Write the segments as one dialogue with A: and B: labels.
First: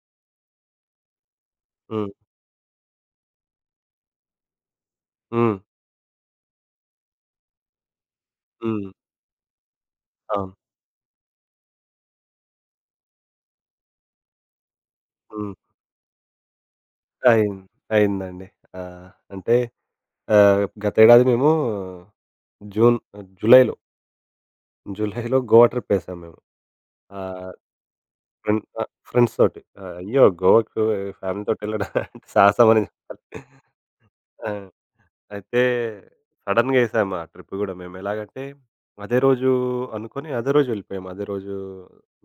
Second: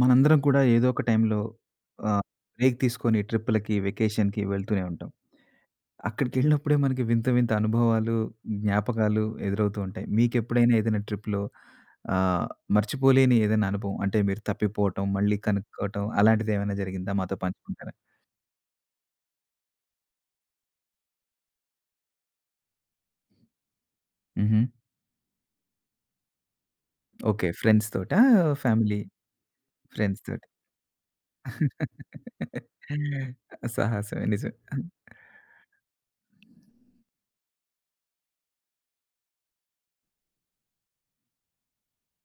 A: మనందరం కూడా ఏదో ఒక టైంలో
B: హ్మ్.
A: ఆహ్, బ్రేక్ తీసుకొని ట్రిప్పులకి, వెకేషన్‌కి వెళ్తూనే ఉంటాం.
B: హ్మ్.
A: అక్కడికెళ్ళినప్పుడే మనకి వింత వింత అనుభవాలు,
B: హ్మ్.
A: జ్ఞాపకాలు ఎదురవుతూ ఉంటాయి.
B: అవును.
A: మీకెప్పుడైనా ఏదైనా ట్రిప్‌లో ఆహ్, మర్చిపోలేని ఏదైనా అనుభవం అంటే మీరు తప్పిపోవటం, మళ్ళీ
B: హ్మ్.
A: కనుక్కోవటం అలాంటిది ఏమైనా జరిగిందా? మాతో
B: అయింది.
A: పంచుకుంటారా?
B: అయిందండి. ఆ! అంటే గతేడాది మేము జూన్ జులైలో,
A: హుహు.
B: జులైలో గోవా ట్రిప్ ఏసాం మేము.
A: ఓకే.
B: ఆహ్,
A: ఫ్రెండ్స్ తోటా? ఫ్యామిలీ
B: ఫ్రెండ్స్ తోటి.
A: ఫ్రెండ్స్
B: అయ్యో!
A: తోటి.
B: గోవాకు ఫ్యామిలీతోటెళ్ళడం అంటే సాహసమనే చెప్పాలి.
A: సాహసమే
B: ఆ!
A: నిజమే.
B: అయితే సడెన్‌గా ఏసాం ఆ ట్రిప్ గూడా మేము. ఎలాగంటే అదే రోజు అదే రోజు వెళ్ళిపోయాము. అదే రోజు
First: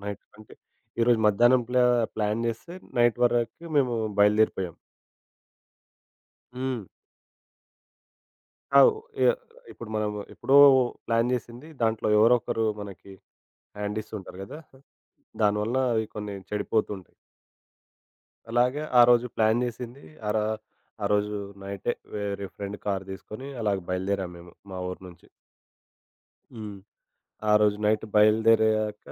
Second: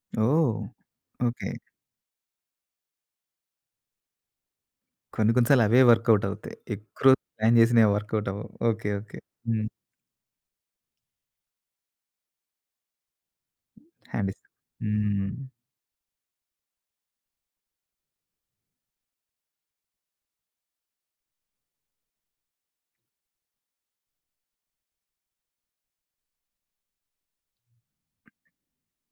B: నైట్ అంటే
A: ఓహ్!
B: ఈరోజు
A: ఓకే.
B: మధ్యాహ్నం ప్లాన్ జేస్తే నైట్ వరకు మేము బయలుదేరిపోయాం.
A: కొన్ని కొన్ని సార్లు అవే వర్కౌట్ అవుతాయి.
B: హ్మ్.
A: ఎక్కువ రోజులు ప్లాన్ చేసినవి వర్కౌట్ అవ్వవు. ఓకే.
B: అవ్
A: ఓకే.
B: ఎ
A: హ్మ్.
B: ఇప్పుడు మనం ఎప్పుడో ప్లాన్ జేసింది. దాంట్లో ఎవరో ఒకరు మనకి హ్యాండ్
A: హ్యాండ్
B: ఇస్తుంటారు
A: ఇస్తాం.
B: గదా!
A: హ్మ్.
B: దానివల్ల అవి కొన్ని చెడిపోతుంటాయి. అలాగే ఆ రోజు ప్లాన్ జేసింది. ఆ రోజు నైటే వేరే ఫ్రెండ్ కార్ తీసుకొని అలాగ బయలుదేరాము మేము మా ఊరు నుంచి. హ్మ్. ఆ రోజు నైట్ బయలుదేరాక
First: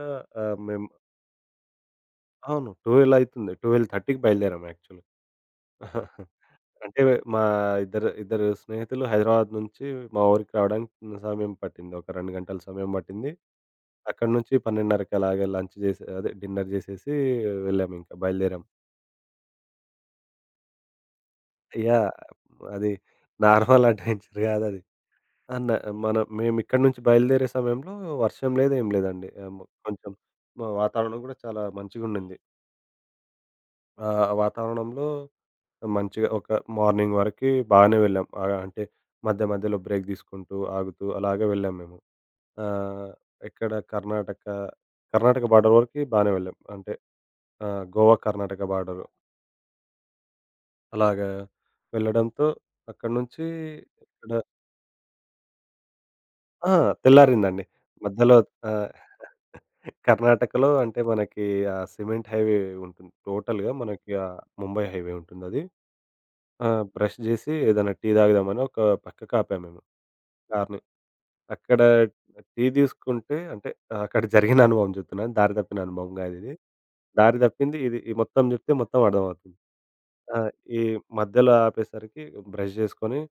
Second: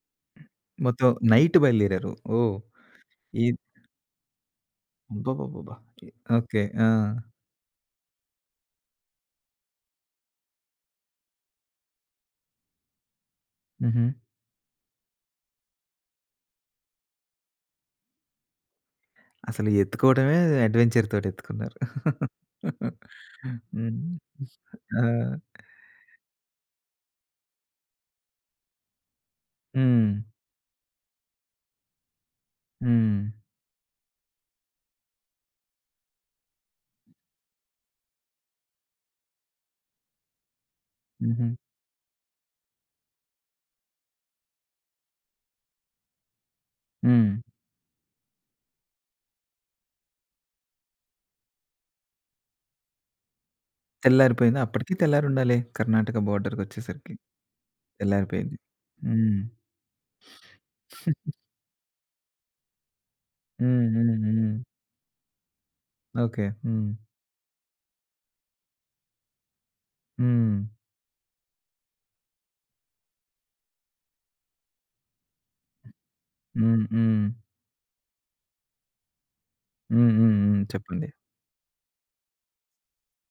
B: ఆహ్, మేము
A: మొత్తం నైట్ బయలుదేరారు. ఓహ్!
B: అవును. 12
A: ఈ
B: అయితుంది. 12:30కి బయలుదేరాము యాక్చువల్‌గా.
A: అబ్బబ్బబ్బబ్బా! ఓకే. ఆ!
B: అంటే మా ఇద్దరు స్నేహితులు హైదరాబాద్ నుంచి మా ఊరికి రావడానికి సమయం పట్టింది. ఒక 2 గంటల సమయం పట్టింది.
A: హుహు.
B: అక్కడి నుంచి 12:30కి అలాగే లంచ్ చేసి అదే డిన్నర్ చేసేసి బయలుదేరాం.
A: అసలు ఎత్తుకోవడమే అడ్వెంచర్ తోటి ఎత్తుకున్నారు.
B: యాహ్! అది నార్మల్
A: హ్మ్.
B: అడ్వెంచర్ కాదది.
A: ఆ!
B: అన్న మేమిక్కడి నుంచి బయలుదేరే సమయంలో వర్షం లేదు, ఏం లేదండి.
A: హ్మ్.
B: కొంచెం వాతావరణం కూడా చాలా మంచిగుండింది.
A: హ్మ్.
B: ఆ వాతావరణంలో మంచిగా ఒక మార్నింగ్ వరకి బాగానే వెళ్ళాం. అంటే మధ్య మధ్యలో బ్రేక్ తీసుకుంటూ, ఆగుతూ అలాగే
A: హుహు.
B: వెళ్ళాం మేము. ఆహ్, ఎక్కడ కర్ణాటక, కర్ణాటక బార్డర్ వరకి బానే వెళ్ళాం. అంటే
A: హ్మ్.
B: గోవా, కర్ణాటక బార్డర్ అలాగా వెళ్ళడంతో అక్కడి నుంచి ఇక్కడ
A: తెల్లారిపోయిందా? అప్పటికి తెల్లారుండాలే కర్ణాటక
B: ఆ!
A: బోర్డర్‌కొచ్చేసరికి.
B: తెల్లారిందండి. మధ్యలో
A: తెల్లారిపోయింది.
B: ఆహ్,
A: హ్మ్.
B: కర్ణాటకలో అంటే మనకి ఆ సిమెంట్ హైవే ఉంటుంది. టోటల్‌గా
A: హ్మ్.
B: మనకి
A: హ్మ్.
B: ఆ
A: హ్మ్.
B: ముంబై హైవే ఉంటుందది.
A: ఓకే.
B: ఆ!
A: హ్మ్.
B: బ్రష్ జేసి ఏదైనా టీ తాగుదామని ఒక పక్కకు ఆపాము మేము
A: హ్మ్.
B: కార్‌ని. అక్కడ టీ తీసుకుంటే అంటే ఆ, అక్కడ జరిగిన అనుభవం చెప్తున్నాను. దారి తప్పిన అనుభవం కాదు ఇది.
A: హ్మ్. హ్మ్.
B: దారి తప్పింది ఇది. ఈ మొత్తం చెప్తే మొత్తం అర్థమవుతుంది.
A: హ్మ్. హ్మ్.
B: ఆ!
A: హ్మ్.
B: ఈ
A: చెప్పండి.
B: మధ్యలో ఆపేసరికి బ్రష్ చేసుకొని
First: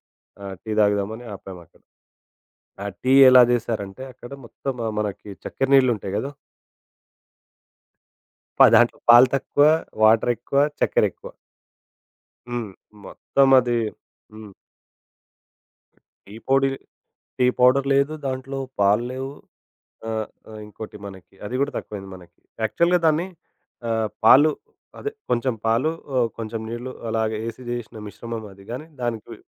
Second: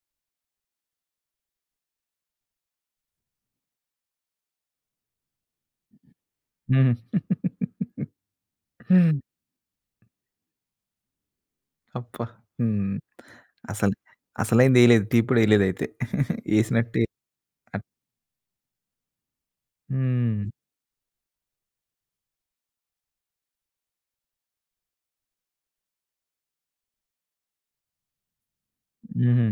B: టీ తాగుదామని ఆపామక్కడ. ఆ టీ ఎలా చేశారంటే అక్కడ మొత్తం మనకి చక్కెర నీళ్ళు ఉంటాయి కదా!
A: హ్మ్.
B: దాంట్లో పాలు తక్కువ, వాటర్ ఎక్కువ, చక్కెర ఎక్కువ.
A: అబ్బా!
B: హ్మ్.
A: హ్మ్.
B: మొత్తం అది
A: అసలు
B: హ్మ్.
A: అసలైందేయలేదు. తీపిడేయలేదయితే.
B: టీ పొడి
A: ఏసినట్టే
B: టీ
A: అట్
B: పౌడర్ లేదు. దాంట్లో పాలు లేవు. ఆ!
A: హ్మ్.
B: ఆ! ఇంకోటి మనకి అది గూడా తక్కువైంది మనకి. యాక్చువల్‌గా దాన్ని ఆహ్, పాలు అదే కొంచెం పాలు, కొంచెం నీళ్ళు అలాగే ఏసి జేసిన మిశ్రమం అది గానీ, దానికి
A: హుహు.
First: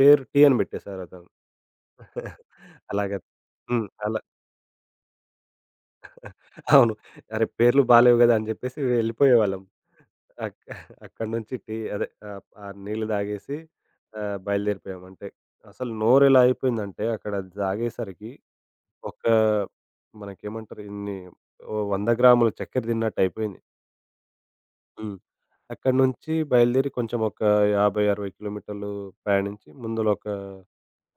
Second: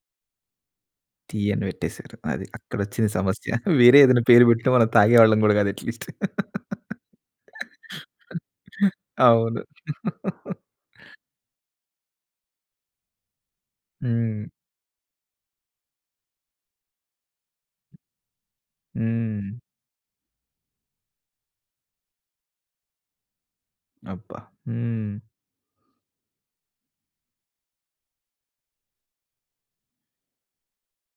B: పేరు టీ అని బెట్టేసారు అతను.
A: తీయని పెట్టేసారు. అది అక్కడొచ్చింది
B: అలాగా
A: సమస్య.
B: హ్మ్.
A: వేరే
B: అలా
A: ఏదైనా పేరు పెట్టినా మనం తాగేవాళ్ళం గూడా గాదు అట్‌లీస్ట్.
B: అవును. అరే! పేర్లు బాలేవు గదా! అని జెప్పేసి
A: అవును.
B: వెళ్ళిపోయేవాళ్ళం. అక్ అక్కడి నుంచి ఆ నీళ్ళు తాగేసి
A: హ్మ్.
B: బయలుదేరిపోయాం. అంటే అసలు నోరెలా అయిపోయిందంటే అక్కడ అది తాగేసరికి ఒక
A: హ్మ్.
B: మనకేమంటారు ఇన్ని ఓ 100 గ్రాముల చక్కెర తిన్నట్టయిపోయింది.
A: అబ్బా! హ్మ్.
B: హ్మ్. అక్కడి నుంచి బయలుదేరి కొంచెం ఒక 50, 60 కిలోమీటర్లు ప్రయాణించి ముందులో ఒక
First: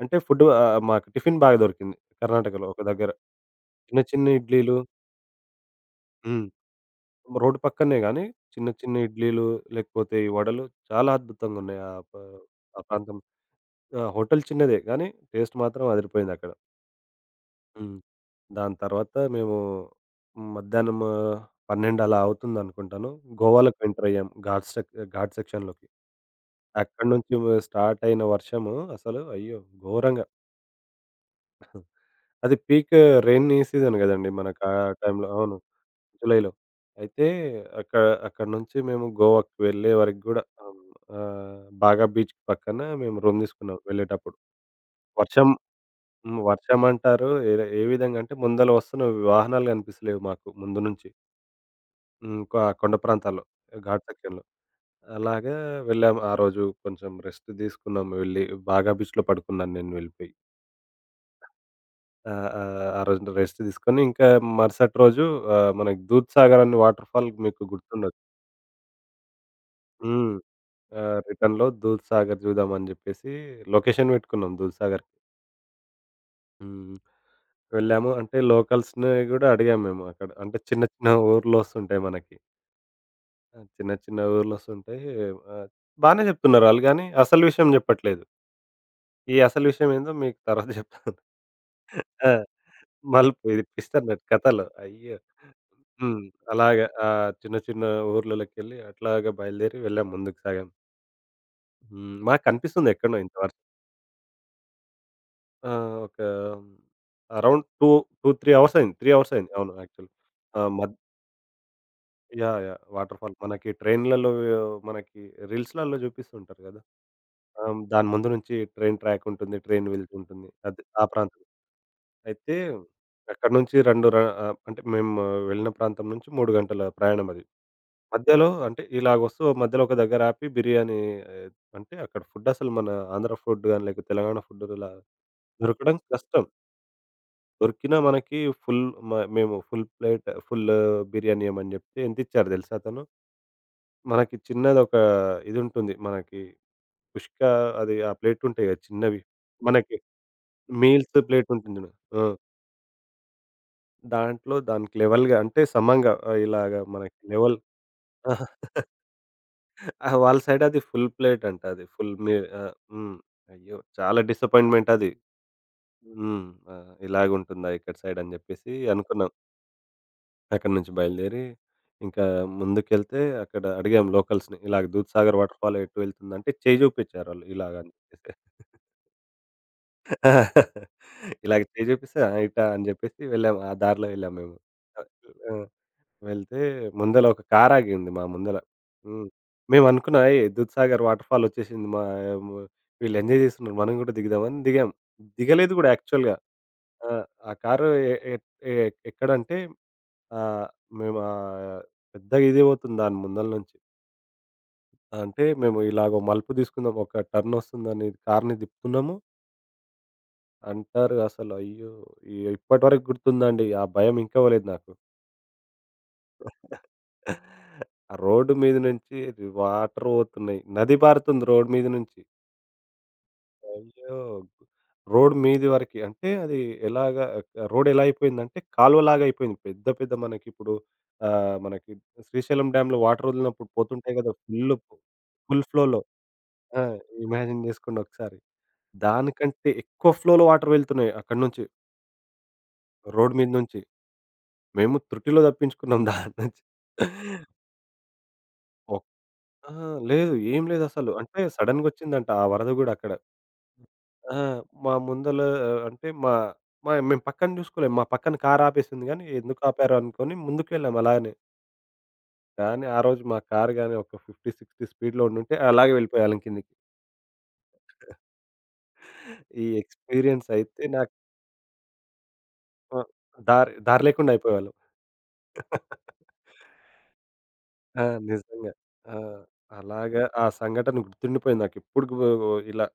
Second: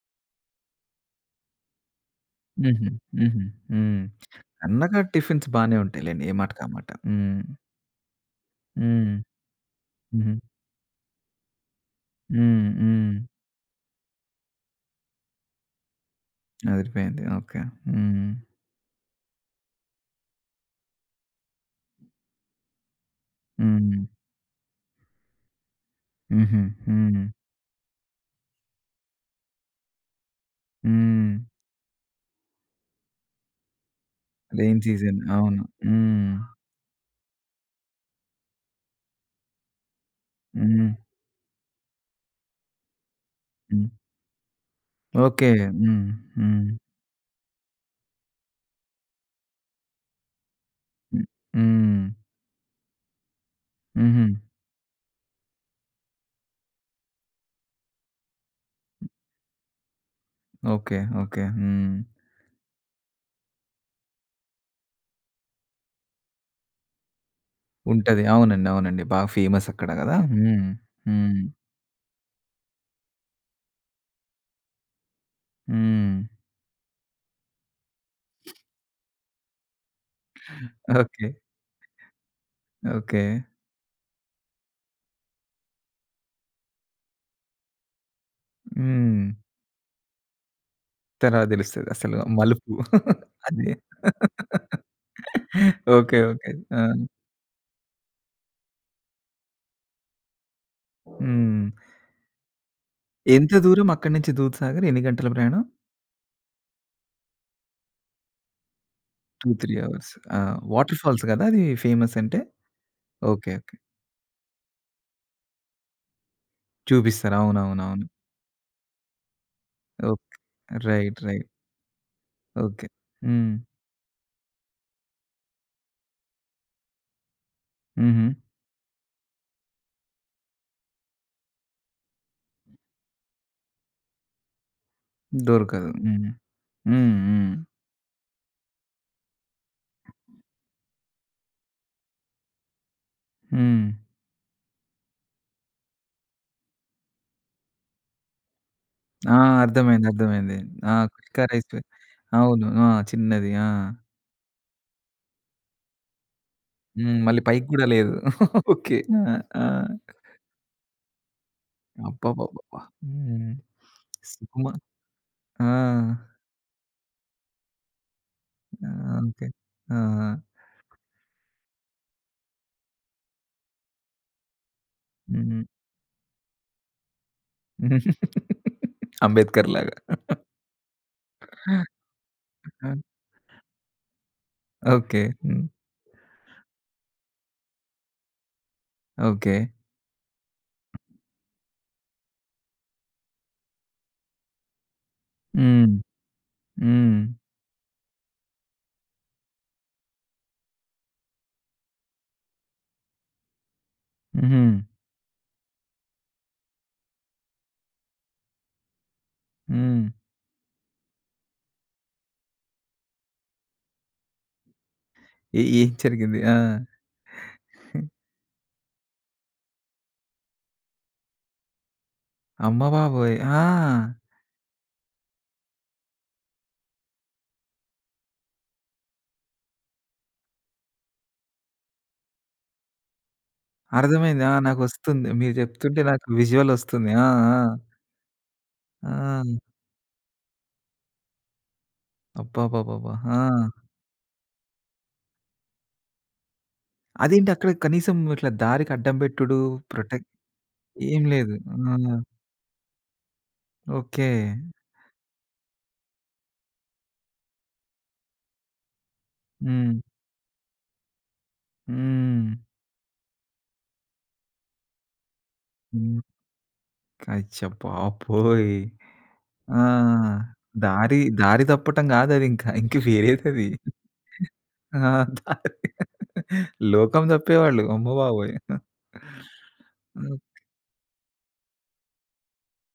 B: అంటే మాకు టిఫిన్ బాగా దొరికింది. కర్ణాటకలో ఒక
A: హుహు.
B: దగ్గర.
A: హుహు. హ్మ్.
B: చిన్న చిన్న ఇడ్లీలు
A: సన్నగా టిఫిన్స్ బానే ఉంటాయిలెండి. ఏ
B: హ్మ్.
A: మాటకి ఆ మాట. హ్మ్.
B: రోడ్డు పక్కనే గానీ చిన్న చిన్న
A: హ్మ్.
B: ఇడ్లీలు లేకపోతే ఈ
A: హుహు.
B: వడలు చాలా అద్భుతంగున్నాయి.
A: హ్మ్.
B: ఆ
A: హ్మ్.
B: ప్రాంతం. ఆ! హోటల్ చిన్నదే గానీ టేస్ట్ మాత్రం అదిరిపోయిందక్కడ.
A: అదిరిపోయింది. ఓకే.
B: హ్మ్.
A: హ్మ్.
B: దాని తర్వాత మేము మధ్యాహ్నం 12 అలా అవుతుందనుకుంటాను. గోవాలోకి
A: హ్మ్.
B: ఎంటర్ అయ్యాం. ఘాట్ సెక్షన్‌లోకి.
A: హుహు.
B: అక్కడి
A: హ్మ్.
B: నుంచి స్టార్ట్ అయిన వర్షము అసలు అయ్యో! ఘోరంగా.
A: హ్మ్.
B: అది పీక్ రెయినీ సీజన్ గదండీ! మనకు ఆ
A: రెయిన్ సీజన్.
B: టైంలో. అవును.
A: అవును. హ్మ్.
B: జూలైలో. అయితే అక్క అక్కడి నుంచి మేము గోవాకి వెళ్ళే వరకు గూడా ఆహ్,
A: హ్మ్.
B: ఆహ్, బాగా బీచ్ పక్కన మేము రూమ్ తీసుకున్నాం
A: హ్మ్.
B: వెళ్ళేటప్పుడు.
A: ఓకే.
B: వర్షం
A: హ్మ్.
B: హ్మ్.
A: హ్మ్.
B: వర్షం అంటారు ఏ ఏ విధంగా అంటే ముందల వస్తున్న వాహనాలు గనిపిస్తలేవు మాకు ముందు నుంచి.
A: హ్మ్. హ్మ్.
B: హ్మ్. ఆ కొండ ప్రాంతాల్లో ఘాట్
A: హుహు.
B: సెక్షన్‌లో. అలాగా వెళ్ళాము. ఆ రోజు కొంచెం రెస్ట్ తీసుకున్నాం వెళ్ళి. బాగా బీచ్‌లో పడుకున్నాను నేను వెళ్ళిపోయి.
A: ఓకే. ఓకే. హ్మ్.
B: ఆ! ఆ! ఆ రోజున రెస్ట్ తీసుకొని ఇంకా మరుసటి రోజు మనకి దూద్‌సాగర్ అని వాటర్‌ఫాల్ మీకు గుర్తుండొచ్చు.
A: ఉంటది. అవునండి. అవునండి. బాగా ఫేమస్ అక్కడ గదా!
B: హ్మ్.
A: హ్మ్. హ్మ్.
B: రిటర్న్‌లో దూద్‌సాగర్ చూద్దామని జెప్పేసి లొకేషన్ పెట్టుకున్నాం దూద్‌సాగర్‌కి.
A: హ్మ్.
B: హ్మ్. వెళ్ళాము. అంటే లోకల్స్‌ని గూడా అడిగాము మేము అక్కడ. అంటే చిన్న చిన్న
A: ఓకే.
B: ఊర్లొస్తుంటాయి మనకి.
A: ఓకే.
B: ఆ! చిన్న చిన్న ఊర్లొస్తుంటాయి. ఆహ్, బానే జెప్తున్నారు ఆళ్ళు గానీ అసలు విషయం జెప్పట్లేదు.
A: హ్మ్.
B: ఈ అసలు విషయం ఏందో మీకు తర్వాత జెప్తాను.
A: తర్వాత తెలుస్తది అసలు
B: ఆ!
A: మలుపు.
B: మలుపు ఇది
A: అదే.
B: ట్విస్ట్ అన్నట్టు కథలో. అయ్యో!
A: ఓకే.
B: హ్మ్.
A: ఓకే. ఆ!
B: అలాగా చిన్న చిన్న ఊర్లలోకెళ్ళి అట్లాగా బయలుదేరి వెళ్ళాం ముందుకు సాగాం.
A: హ్మ్.
B: హ్మ్. మాకు కనిపిస్తుంది ఎక్కడనో ఇంత
A: ఎంత
B: వరకు.
A: దూరం అక్కడి నుంచి దూద్‌సాగర్ ఎన్ని గంటల ప్రయాణం?
B: ఆ! ఒక అరౌండ్ 3 అవర్స్ అయింది. 3 అవర్స్ అయింది.
A: 2,
B: అవును
A: 3 అవర్స్.
B: యాక్చువల్లీ.
A: ఆ!
B: ఆ!
A: వాటర్ ఫాల్స్ గదా! అది ఫేమస్ అంటే?
B: యాహ్! యాహ్! Waterfall
A: okay.
B: మనకి
A: ఓకే.
B: ట్రైన్‌లలో మనకి రీల్స్‌లలో చూపిస్తూ ఉంటారు కదా!
A: చూపిస్తారు.
B: ఆ!
A: అవునవునవును.
B: దాని ముందు నుంచి ట్రైన్ ట్రాక్ ఉంటుంది. Train
A: okay.
B: వెళ్తుంటుంది. అది ఆ
A: రైట్.
B: ప్రాంతం.
A: రైట్.
B: అయితే
A: ఓకే.
B: అక్కడి
A: హ్మ్.
B: నుంచి అంటే మేము వెళ్ళిన ప్రాంతం నుంచి 3 గంటల ప్రయాణం అది.
A: హుహు.
B: మధ్యలో అంటే ఇలాగొస్తూ మధ్యలో ఒక దగ్గర ఆపి ఆహ్, అంటే అక్కడ ఫుడ్ అసలు మన ఆంధ్ర ఫుడ్ గాని, లేకపోతే తెలంగాణ ఫుడ్ ఇలా
A: దొరకదు.
B: దొరకడం
A: హ్మ్.
B: కష్టం.
A: హ్మ్. హ్మ్.
B: దొరికినా మనకి ఫుల్ మ మేము ఫుల్ ప్లేట్ ఫుల్ బిర్యానీ ఇయ్యమని చెప్తే ఎంతిచ్చారో తెలుసా అతను?
A: హ్మ్.
B: మనకి చిన్నదొక ఇదుంటుంది. మనకి కుష్కా అది ఆ ప్లేట్ ఉంటాయి కదా! చిన్నవి.
A: ఆ!
B: మనకి
A: అర్థమైంది. అర్థమైంది. ఆ!
B: Meals
A: kushka
B: plate
A: rice. వే-
B: ఉంటుంది. ఆ!
A: అవును. ఆ! చిన్నది. ఆ!
B: దాంట్లో దానికి లెవెల్‌గా అంటే సమంగా ఇలాగ
A: హ్మ్.
B: మనకి
A: మళ్ళీ
B: లెవెల్
A: పైకి గూడా లేదు. ఓకే. ఆ! ఆ!
B: ఆ! వాళ్ళ సైడ్ అది ఫుల్ ప్లేట్ అంట అది.
A: అబ్బబ్బబ్బబ్బా!
B: హ్మ్.
A: హ్మ్.
B: అయ్యో! చాలా
A: సుకుమా
B: డిసప్పాయింట్‌మెంట్ అది.
A: ఆ!
B: హ్మ్. ఆ! ఇలాగుంటుందా ఇక్కడ సైడ్ అని జెప్పేసి
A: ఆ!
B: అనుకున్నాం.
A: ఓకే. ఆ! ఆ!
B: అక్కడి నుంచి బయలుదేరి ఇంకా ముందుకెళ్తే అక్కడ అడిగాం లోకల్స్‌ని. ఇలాగ దూద్‌సాగర్
A: హ్మ్.
B: వాటర్‌ఫాల్ ఎటు వెళ్తుందంటే చేయి జూపిచ్చారు ఆళ్ళు ఇలాగ అని చెప్పేసి.
A: అంబేద్కర్ లాగా.
B: ఆ! ఇలాగ చేయి జూపిస్తే ఆ! ఇటా అని
A: ఆ!
B: జెప్పేసి వెళ్ళాం. ఆ దారిలో వెళ్ళాం మేము. ఆ!
A: ఓకే.
B: ఆ!
A: హ్మ్.
B: వెళ్తే ముందల ఒక కారాగింది మా ముందల. హ్మ్.
A: ఓకే.
B: మేమనుకున్నా "ఏయ్! దూద్‌సాగర్ వాటర్‌ఫాల్ ఒచ్చేసింది. మా ము వీళ్ళు ఎంజాయ్ జేస్తున్నారు. మనం గూడా దిగుదామని" దిగాం. దిగలేదు గూడా
A: హ్మ్.
B: యాక్చువల్‌గా. ఆ!
A: హ్మ్.
B: ఆ కారు ఎ ఎట్ ఎ ఎక్కడంటే ఆహ్, మేము ఆహ్, పెద్దగా ఇదే పోతుంది దాని ముందల నుంచి.
A: హుహు.
B: అంటే మేము ఇలాగో మలుపు తీసుకుందాం, ఒక టర్న్ ఒస్తుందని కార్‌ని తిప్పుతున్నాము.
A: హ్మ్.
B: అంటారు అసలు అయ్యో! ఇప్పటి వరకు గుర్తుందండి. ఆ భయం ఇంకా పోలేదు నాకు.
A: ఏం జరిగింది? ఆ!
B: ఆ రోడ్డు మీద నుంచి వాటర్ పోతున్నాయి. నది పారుతుంది రోడ్డు మీద నుంచి.
A: అమ్మ బాబోయ్! ఆ!
B: అయ్యో! రోడ్ మీది వరకి. అంటే అది ఎలాగా రోడ్ ఎలా అయిపోయిందంటే కాలువలాగా అయిపోయింది. పెద్ద పెద్ద మనకిప్పుడు మనకి శ్రీశైలం డ్యామ్‌లో వాటర్ వదిలినప్పుడు పోతుంటాయి గదా!
A: అర్థమైంది. ఆ! నాకొస్తుంది. మీరు
B: ఫుల్
A: చెప్తుంటే
B: ఫ్లోలో.
A: నాకు విజువల్
B: ఆ!
A: ఒస్తుంది. ఆ! ఆ!
B: ఇమాజిన్ జేసుకోండి ఒకసారి.
A: ఆ!
B: దానికంటే ఎక్కువ ఫ్లోలో వాటర్ వెళ్తున్నాయి అక్కడి నుంచి.
A: అబ్బబ్బబ్బబ్బా!
B: రోడ్ మీద
A: ఆ!
B: నుంచి. మేము త్రుటిలో తప్పించుకున్నాం దాని నుంచి.
A: అదేంటి అక్కడ కనీసం ఇట్లా దారికి అడ్డం బెట్టుడు,
B: ఆహా!
A: ప్రొటెక్ట్
B: లేదు. ఏం లేదసలు.
A: ఏం
B: అంటే
A: లేదు. ఆ!
B: సడెన్‌గొచ్చిందంట ఆ వరద గూడా అక్కడ.
A: ఓకే.
B: ఆ! మా ముందల ఆహ్, అంటే మా మా మేము పక్కన జూసుకోలేము. మా పక్కన కారు ఆపేసింది గానీ, ఎందుకు ఆపారో
A: హ్మ్.
B: అనుకోని ముందుకెళ్ళాం అలాగనే.
A: హ్మ్.
B: కానీ ఆ రోజు మా కారు గానీ ఒక 50, 60 స్పీడ్‌లో ఉండుంటే అలాగే
A: హ్మ్.
B: వెళ్ళిపోయేవాళ్ళం కిందకి.
A: అచ్చ బాబోయ్!
B: ఈ
A: ఆ!
B: ఎక్స్‌పీరియన్స్ అయితే నాకు
A: దారి, దారి తప్పటం గాదదింక. ఇంక
B: ఆహ్,
A: వేరేదది.
B: దారి దారి లేకుండా అయిపోయేవాళ్ళం.
A: ఆ! దారి లోకం తప్పేవాళ్ళు.
B: ఆ!
A: అమ్మ బాబోయ్!
B: నిజంగా. ఆ! అలాగా
A: హ్మ్.
B: ఆ సంఘటన గుర్తుండిపోయింది నాకెప్పుడుకు ఇలా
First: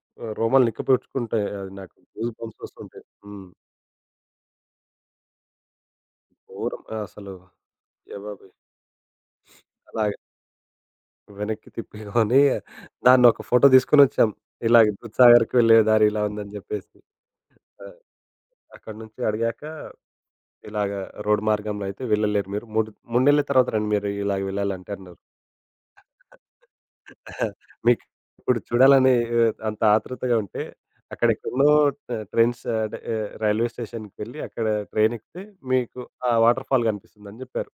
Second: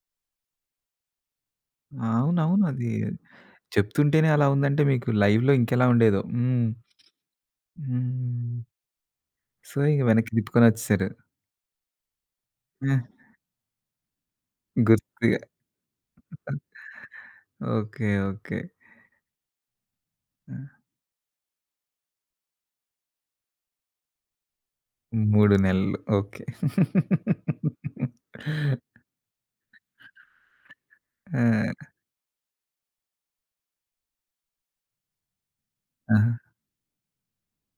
B: రోమాలు నిక్కపొడుచుకుంటాయి. అది నాకు గూస్ బంప్స్
A: అవునవును. అది
B: వస్తుంటాయి. హ్మ్.
A: చెప్తుంటేనే అలా ఉందంటే మీకు లైవ్‌లో ఇంకెలా ఉండేదో. హ్మ్.
B: ఘోరం. ఆ! అసలు అయ్యబాబోయ్!
A: హ్మ్. సో, ఇగ
B: అలాగే
A: వెనక్కి తిప్పుకొనొచ్చేసారు.
B: వెనక్కి తిప్పుకొని
A: ఆ!
B: దాన్నొక ఫోటో తీసుకొనొచ్చాం. ఇలాగ
A: గుర్తుగా.
B: దూద్‌సాగర్‌కి వెళ్ళే దారి ఇలా ఉందని జెప్పేసి. ఆ!
A: ఓకే. ఓకే.
B: అక్కడి నుంచి అడిగాక
A: ఆ!
B: ఇలాగ రోడ్ మార్గంలో అయితే వెళ్ళలేరు మీరు. 3 నెల్ల తర్వాత రండి మీరు ఇలాగ వెళ్ళాలంటే అన్నారు.
A: 3 నెలలు. ఓకే.
B: మీకు ఇప్పుడు చూడాలని అంత ఆతృతగా ఉంటే అక్కడెక్కడనో
A: ఆ!
B: రైల్వే స్టేషన్‌కి వెళ్ళి అక్కడ ట్రైనెక్కితే మీకు
A: ఆ!
B: ఆ వాటర్‌ఫాల్ గనిపిస్తుందని జెప్పారు.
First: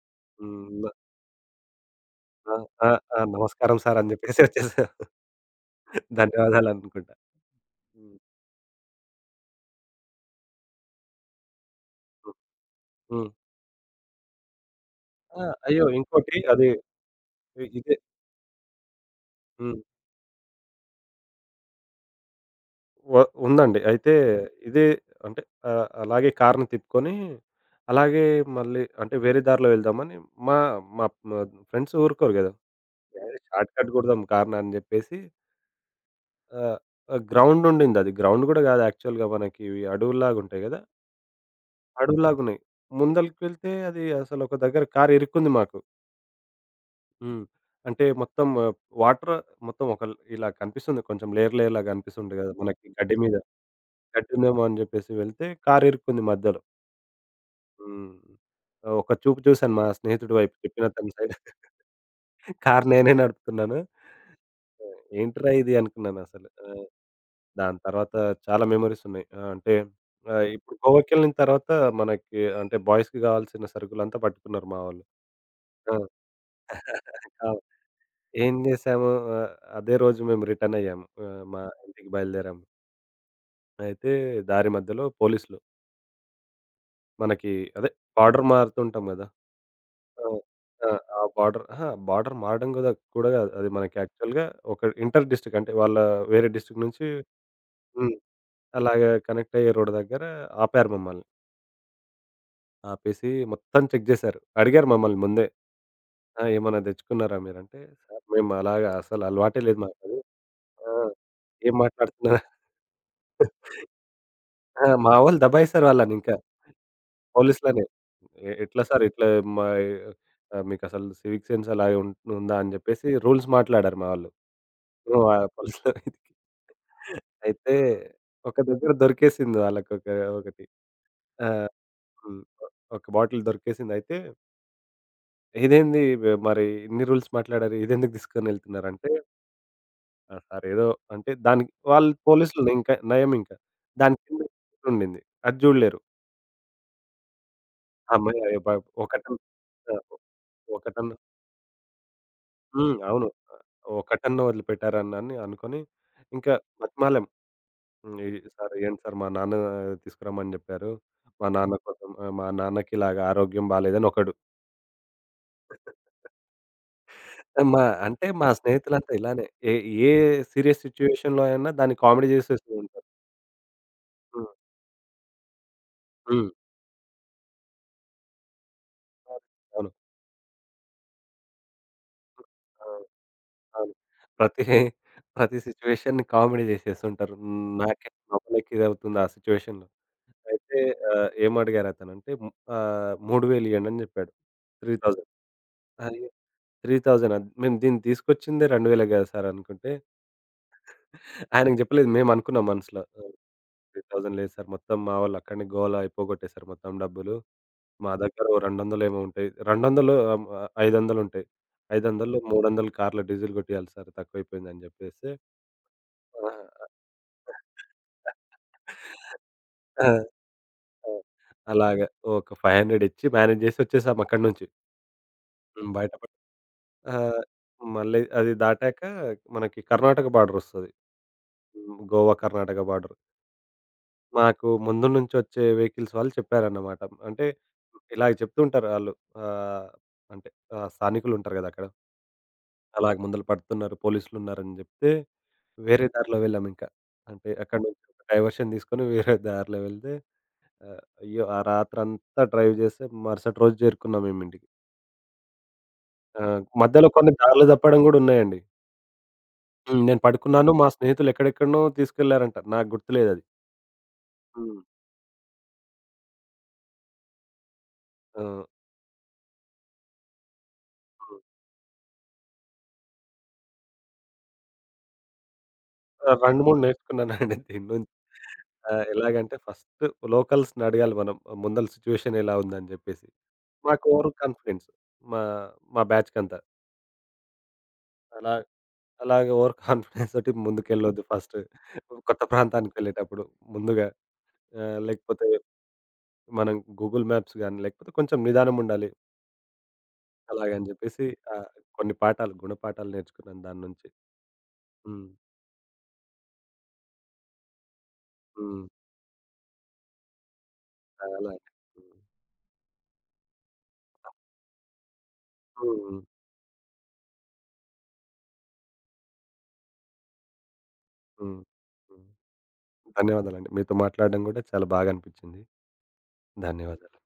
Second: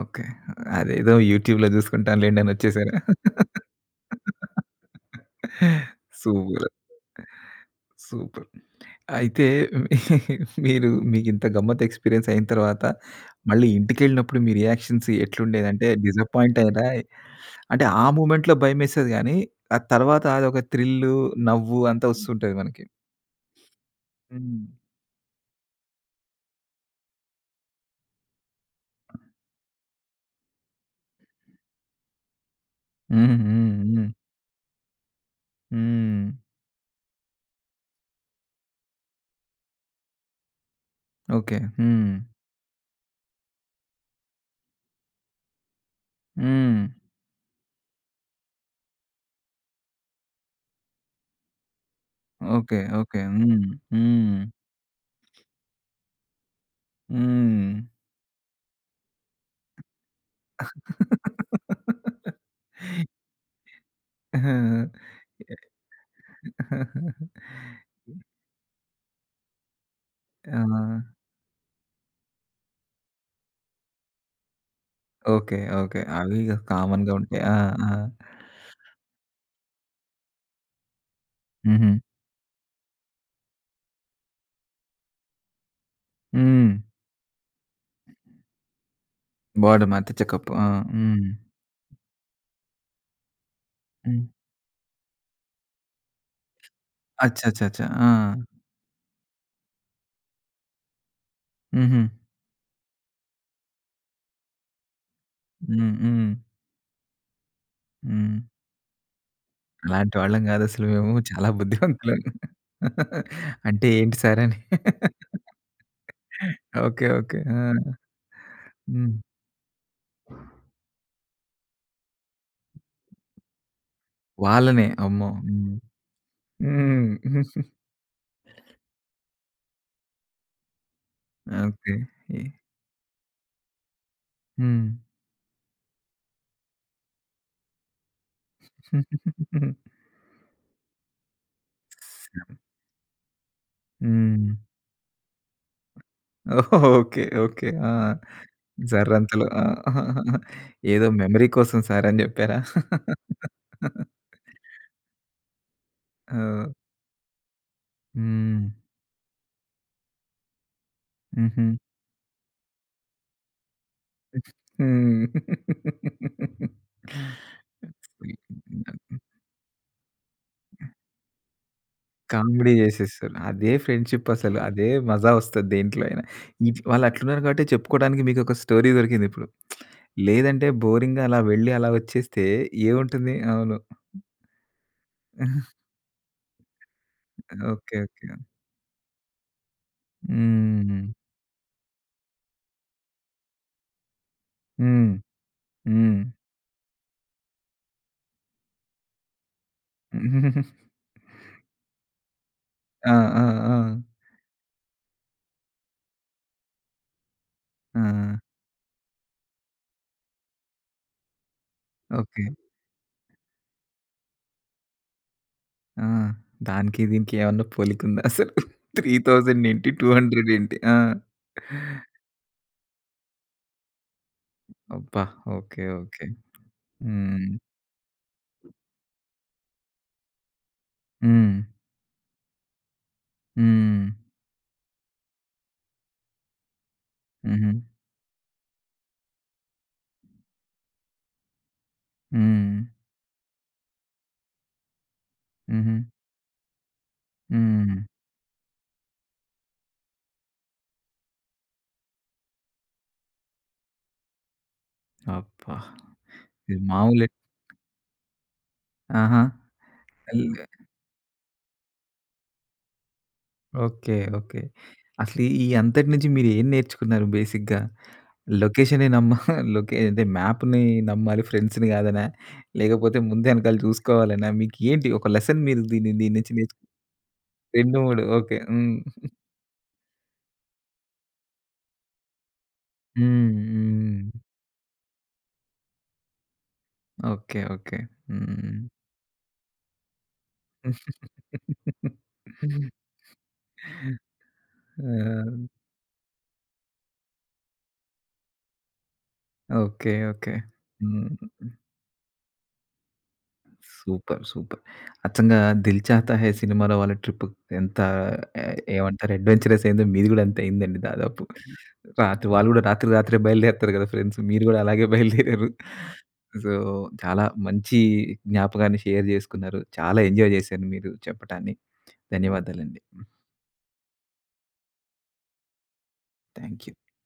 A: ఓకే.
B: హ్మ్.
A: అదేదో యూట్యూబ్‌లో జూసుకుంటాను లేండి అని
B: ఆ! ఆ!
A: వచ్చేసారా?
B: ఆ! నమస్కారం సార్ అని జెప్పేసి వచ్చేసాం.
A: సూపర్.
B: ధన్యవాదాలనుకుంటా. హ్మ్.
A: సూపర్. అయితే మీరు మీకింత గమ్మత్తు ఎక్స్‌పీరియన్స్
B: హ్మ్.
A: అయిన తర్వాత
B: హ్మ్.
A: మళ్ళీ ఇంటికెళ్ళినప్పుడు మీ రియాక్షన్స్
B: ఆ! అయ్యో!
A: ఎట్లుండేదంటే
B: ఇంకోటి
A: డిసప్పాయింట్
B: అది
A: అయ్యారా? అంటే
B: ఇదే
A: ఆ మొమెంట్‌లో భయమేసేది గానీ, ఆ
B: హ్మ్.
A: తర్వాత అదొక థ్రిల్లు, నవ్వు అంతా వస్తుంటది మనకి.
B: వ ఉందండి. అయితే
A: హ్మ్.
B: ఇదే అంటే అలాగే కార్‌ని తిప్పుకొని, అలాగే మళ్ళీ అంటే వేరే దారిలో వెళ్దామని మా మా మా ఫ్రెండ్స్ ఊరుకోరు గదా!
A: హ్మ్.
B: "ఏహ్!
A: హ్మ్.
B: షార్ట్‌కట్
A: హ్మ్.
B: గొడదాం కార్‌ని" అని జెప్పేసి
A: హ్మ్.
B: ఆహ్, ఆహ్, గ్రౌండ్ ఉండిందది. గ్రౌండ్ గూడా గాదు యాక్చువల్‌గా మనకి ఇవి అడవుల్లాగుంటాయి గదా!
A: ఓకే. హ్మ్.
B: అడవుల్లాగున్నాయి. ముందలకి వెళ్తే అది అసలొక దగ్గర కార్ ఇరుక్కుంది మాకు.
A: హ్మ్.
B: హ్మ్. అంటే మొత్తం వాటర్ మొత్తం ఒక ఇలా కనిపిస్తుంది. కొంచెం లేయర్ లేయర్‌లా కనిపిస్తుండే కదా!
A: ఓకే.
B: మనకి గడ్డి
A: ఓకే.
B: మీద.
A: హ్మ్. హ్మ్.
B: గడ్డుందేమో అని చెప్పేసి వెళ్తే కారు ఇరుక్కుంది మధ్యలో.
A: హ్మ్.
B: హ్మ్. ఒక చూపు చూసాను మా స్నేహితుడి వైపు చెప్పిన అతని సైడ్. కారు నేనే నడుపుతున్నాను.
A: ఆ!
B: ఏంట్రా ఇది అనుకున్నానసలు. ఆ! దాని తర్వాత చాలా మెమోరీస్ ఉన్నాయి. ఆ! అంటే
A: ఆ!
B: ఇప్పుడు గోవాకెళ్ళిన తర్వాత మనకి అంటే బాయ్స్‌కి కావాల్సిన సరుకులంతా పట్టుకున్నారు మా వాళ్ళు.
A: ఓకే. ఓకే. అవి ఇగ కామన్‌గా ఉంటాయి.
B: ఆ!
A: ఆ! ఆ!
B: ఏం జేశాము ఆహ్, అదే రోజు మేము రిటర్నయ్యాము. మా
A: హుహు.
B: ఇంటికి బయలుదేరాము. అయితే దారి మధ్యలో పోలీసులు
A: హ్మ్.
B: మనకి అదే బార్డర్ మారుతుంటాం గదా!
A: బాడీ మధ్య
B: ఆ!
A: చెకప్. ఆ!
B: ఆ! ఆ
A: హ్మ్.
B: బార్డర్ అహా! బార్డర్ మారడం గూడా కూడా గాదు. అది మనకి
A: హ్మ్.
B: యాక్చువల్‌గా ఒక ఇంటర్ డిస్ట్రిక్ట్ అంటే వాళ్ళ వేరే డిస్ట్రిక్ట్ నుంచి
A: అచ్చచ్చచ్చ! ఆ!
B: హ్మ్. అలాగా కనెక్ట్ అయ్యే రోడ్ దగ్గర ఆపారు మమ్మల్ని.
A: హుహు.
B: ఆపేసి మొత్తం చెక్ జేశారు. అడిగారు మమ్మల్ని ముందే.
A: హ్మ్. హ్మ్.
B: "ఆ! ఏమన్నా తెచ్చుకున్నారా మీరంటే?" "సార్
A: హ్మ్.
B: మేము అలాగా అసలు అలవాటే లేదు
A: అలాంటి
B: మాకది.
A: వాళ్ళం గాదసలు
B: ఆ!
A: మేము. చాలా
B: ఏం
A: బుద్ధిమంతులం.
B: మాట్లాడుతున్నారు?"
A: అంటే ఏంటి సార్ అని.
B: ఆ! మా వాళ్ళు దబాయిస్తారు వాళ్ళనింకా
A: ఓకే. ఓకే. ఆ!
B: పోలీసులనే. ఎట్లా సార్
A: హ్మ్.
B: ఇట్లా మా మీకసలు సివిక్ సెన్స్ అలాగే ఉందా అని జెప్పేసి రూల్స్ మాట్లాడారు మా వాళ్ళు.
A: వాళ్ళనే.
B: హ్మ్.
A: అమ్మో!
B: ఆ
A: హ్మ్.
B: పోలీసులకి.
A: హ్మ్.
B: అయితే ఒక దగ్గర దొరికేసింది వాళ్ళకొక ఒకటి. ఆ!
A: ఓకే. ఈ
B: హ్మ్. ఒక బాటిల్ దొరికేసింది. అయితే
A: హ్మ్.
B: ఇదేంది మరి ఇన్ని రూల్స్ మాట్లాడారు. ఇదెందుకు తీసుకొనెళ్తున్నారంటే సార్ ఏదో అంటే దానికి వాళ్ళు
A: శ్యామ్.
B: పోలీసులు ఇంకా నయం ఇంకా. దాని కింద
A: హ్మ్.
B: ఉండింది. అది జూడలేరు.
A: ఓకే. ఓకే. ఆ!
B: ఆ! మరి ఒకటన్
A: జర్రంతలో ఆ!
B: ఆ!
A: ఏదో
B: ఒకటన్
A: మెమరీ కోసం సార్ అని జెప్పారా?
B: హ్మ్. అవును. ఆహ్, ఒకటన్నా వదిలిపెట్టారనని అనుకోని ఇంకా
A: ఓహ్!
B: బతిమాలాం. హ్మ్. ఈ
A: హ్మ్.
B: సార్ ఇయ్యండి సార్ మా నాన్న తీసుకురమ్మని చెప్పారు. మా
A: హుహు.
B: నాన్న కోసం మా నాన్నకి ఇలాగ ఆరోగ్యం బాలేదని ఒకడు.
A: హ్మ్.
B: మా అంటే మా స్నేహితులంతా ఇలానే. ఏ ఏ సీరియస్ సిట్యుయేషన్‌లో అయినా దాన్ని కామెడీ చేసేస్తూ
A: కామెడీ
B: ఉంటారు.
A: జేసేస్తారు. అదే ఫ్రెండ్‌షిప్
B: హ్మ్.
A: అసలు. అదే మజా వస్తది దేంట్లో అయినా.
B: హ్మ్.
A: ఇట్ వాళ్ళు అట్లున్నారు కాబట్టి చెప్పుకోవడానికి మీకొక స్టోరీ దొరికిందిప్పుడు.
B: అవును.
A: లేదంటే బోరింగ్‌గా అలా వెళ్లి అలా వచ్చేస్తే
B: ఆ!
A: ఏముంటుంది? అవును.
B: అవును. ప్రతి ప్రతి సిట్యుయేషన్‌ని కామెడీ జేసేస్తుంటారు. హ్మ్.
A: ఓకే.
B: నాకే
A: ఓకే.
B: నవ్వులకి ఇదవుతుంది ఆ సిట్యుయేషన్‌లో. అయితే
A: హ్మ్.
B: ఏమడిగారు అతనంటే 3000 ఇయ్యండని జెప్పాడు. 3000
A: హ్మ్. హ్మ్.
B: అయ్యో! 3000 అద్ మేము దీన్ని తీసుకొచ్చిందే 2000 గదా సార్ అనుకుంటే, ఆయనకు జెప్పలేదు. మేమనుకున్నాం మనసులో.
A: ఆ! ఆ! ఆ!
B: 3000 లేదు సార్ మొత్తం మా వాళ్ళు అక్కడనే గోల అయిపోగొట్టేసారు మొత్తం డబ్బులు.
A: ఆ!
B: మా దగ్గర ఓ 200 ఏమో ఉంటాయి. 500 ఉంటాయి. 500లో
A: ఓకే.
B: 300 కార్‌లో డీజిల్ గొట్టియాలి సార్ తక్కువైపోయిందని జెప్పేస్తే
A: ఆ!
B: ఆహా!
A: దానికి దీనికి ఏమన్నా పోలికుందా అసలు? 3,000 ఏంటి?
B: ఆ!
A: 200 ఏంటి? ఆ!
B: ఆ! అలాగా ఒక 500 ఇచ్చి మేనేజ్ జేసి వచ్చేసాం అక్కడి నుంచి.
A: అబ్బా! ఓకే.
B: హ్మ్.
A: ఓకే.
B: బయటపడి ఆహ్,
A: హ్మ్.
B: మళ్ళీ అది దాటాక మనకి కర్ణాటక బార్డర్ వస్తది.
A: హ్మ్.
B: హ్మ్. గోవా, కర్ణాటక బార్డర్.
A: హ్మ్.
B: మాకు ముందు నుంచి వచ్చే వెహికల్స్ వాళ్ళు చెప్పారన్నమాట. అంటే
A: హుహు.
B: ఇలాగ చెప్తూ ఉంటారు ఆళ్ళు. ఆహ్, అంటే స్థానికులు ఉంటారు గదా! అక్కడ.
A: హ్మ్.
B: అలాగ ముందల పడుతున్నారు పోలీసులున్నారని జెప్తే,
A: హుహు.
B: వేరే దారిలో వెళ్ళాం ఇంకా. అంటే అక్కడి నుంచి
A: హ్మ్.
B: డైవర్షన్ తీసుకొని వేరే దారిలో వెళ్తే ఆ! అయ్యో! ఆ రాత్రంతా డ్రైవ్ చేస్తే మరుసటి రోజు చేరుకున్నాం మేము ఇంటికి.
A: అబ్బా!
B: ఆ!
A: ఇది
B: మధ్యలో
A: మామూలే
B: కొన్ని దారులు తప్పడం గూడా ఉన్నాయండి.
A: ఆహా!
B: హ్మ్. నేను పడుకున్నాను. మా స్నేహితులు ఎక్కడెక్కడనో తీసుకెళ్లారంట. నాకు గుర్తులేదది.
A: ఓకే. ఓకే.
B: హ్మ్.
A: అసలు ఈ అంతటి నుంచి మీరు ఏం నేర్చుకున్నారు బేసిక్‌గా?
B: ఆ!
A: లొకేషనే నమ్మ లొకే అంటే మ్యాప్‌ని
B: హ్మ్.
A: నమ్మాలి ఫ్రెండ్స్‌ని కాదనా? లేకపోతే ముందు వెనకాల చూసుకోవాలనా? మీకు ఏంటి ఒక లెసన్ మీరు దీని దీని నుంచి
B: 2,
A: నేర్చు
B: 3 నేర్చుకున్నానండి దీని
A: 2,
B: నుంచి.
A: 3 ఓకే.
B: ఆ!
A: హ్మ్.
B: ఎలాగంటే ఫస్ట్ లోకల్స్‌ని అడగాలి మనం ఆ, ముందల సిట్యుయేషన్ ఎలా ఉందని జెప్పేసి.
A: హ్మ్.
B: మాకు
A: హ్మ్.
B: ఓవర్ కాన్ఫిడెన్స్ మా మా బ్యాచ్‌కంతా.
A: ఓకే. ఓకే.
B: అలా
A: హ్మ్.
B: అలాగే ఓవర్ కాన్ఫిడెన్స్ తోటి ముందుకెళ్ళొద్దు ఫస్ట్. కొత్త ప్రాంతానికెళ్ళేటప్పుడు ముందుగా
A: ఆ!
B: లేకపోతే మనం గూగుల్ మ్యాప్స్ గాని, లేకపోతే కొంచెం నిదానం ఉండాలి.
A: ఓకే. ఓకే.
B: అలాగని హ్మ్. జెప్పేసి
A: హ్మ్.
B: ఆహ్, కొన్ని పాఠాలు, గుణపాఠాలు నేర్చుకున్నాను దాని నుంచి.
A: సూపర్. సూపర్.
B: హ్మ్.
A: అచ్చంగా 'దిల్ చాతా హై' సినిమాలో వాళ్ళ ట్రిప్ ఎంత ఏ
B: హ్మ్.
A: ఏమంటారు అడ్వెంచరస్ అయిందో మీది గూడా అంతే అయిందండి దాదాపు.
B: చాలా.
A: రాత్రి వాళ్ళు గూడా రాత్రి రాత్రే బయలుదేరుతారు గదా ఫ్రెండ్స్. మీరు గూడా అలాగే బయలుదేరారు.
B: హ్మ్. హ్మ్.
A: సో, చాలా మంచి జ్ఞాపకాన్ని షేర్ జేసుకున్నారు. చాలా ఎంజాయ్ జేశారు మీరు
B: హ్మ్.
A: చెప్పటాన్ని.
B: హ్మ్.
A: ధన్యవాదాలండి.
B: ధన్యవాదాలండి. మీతో మాట్లాడడం గూడా చాలా బాగా అనిపించింది.
A: థాంక్యూ.
B: ధన్యవాదాలు.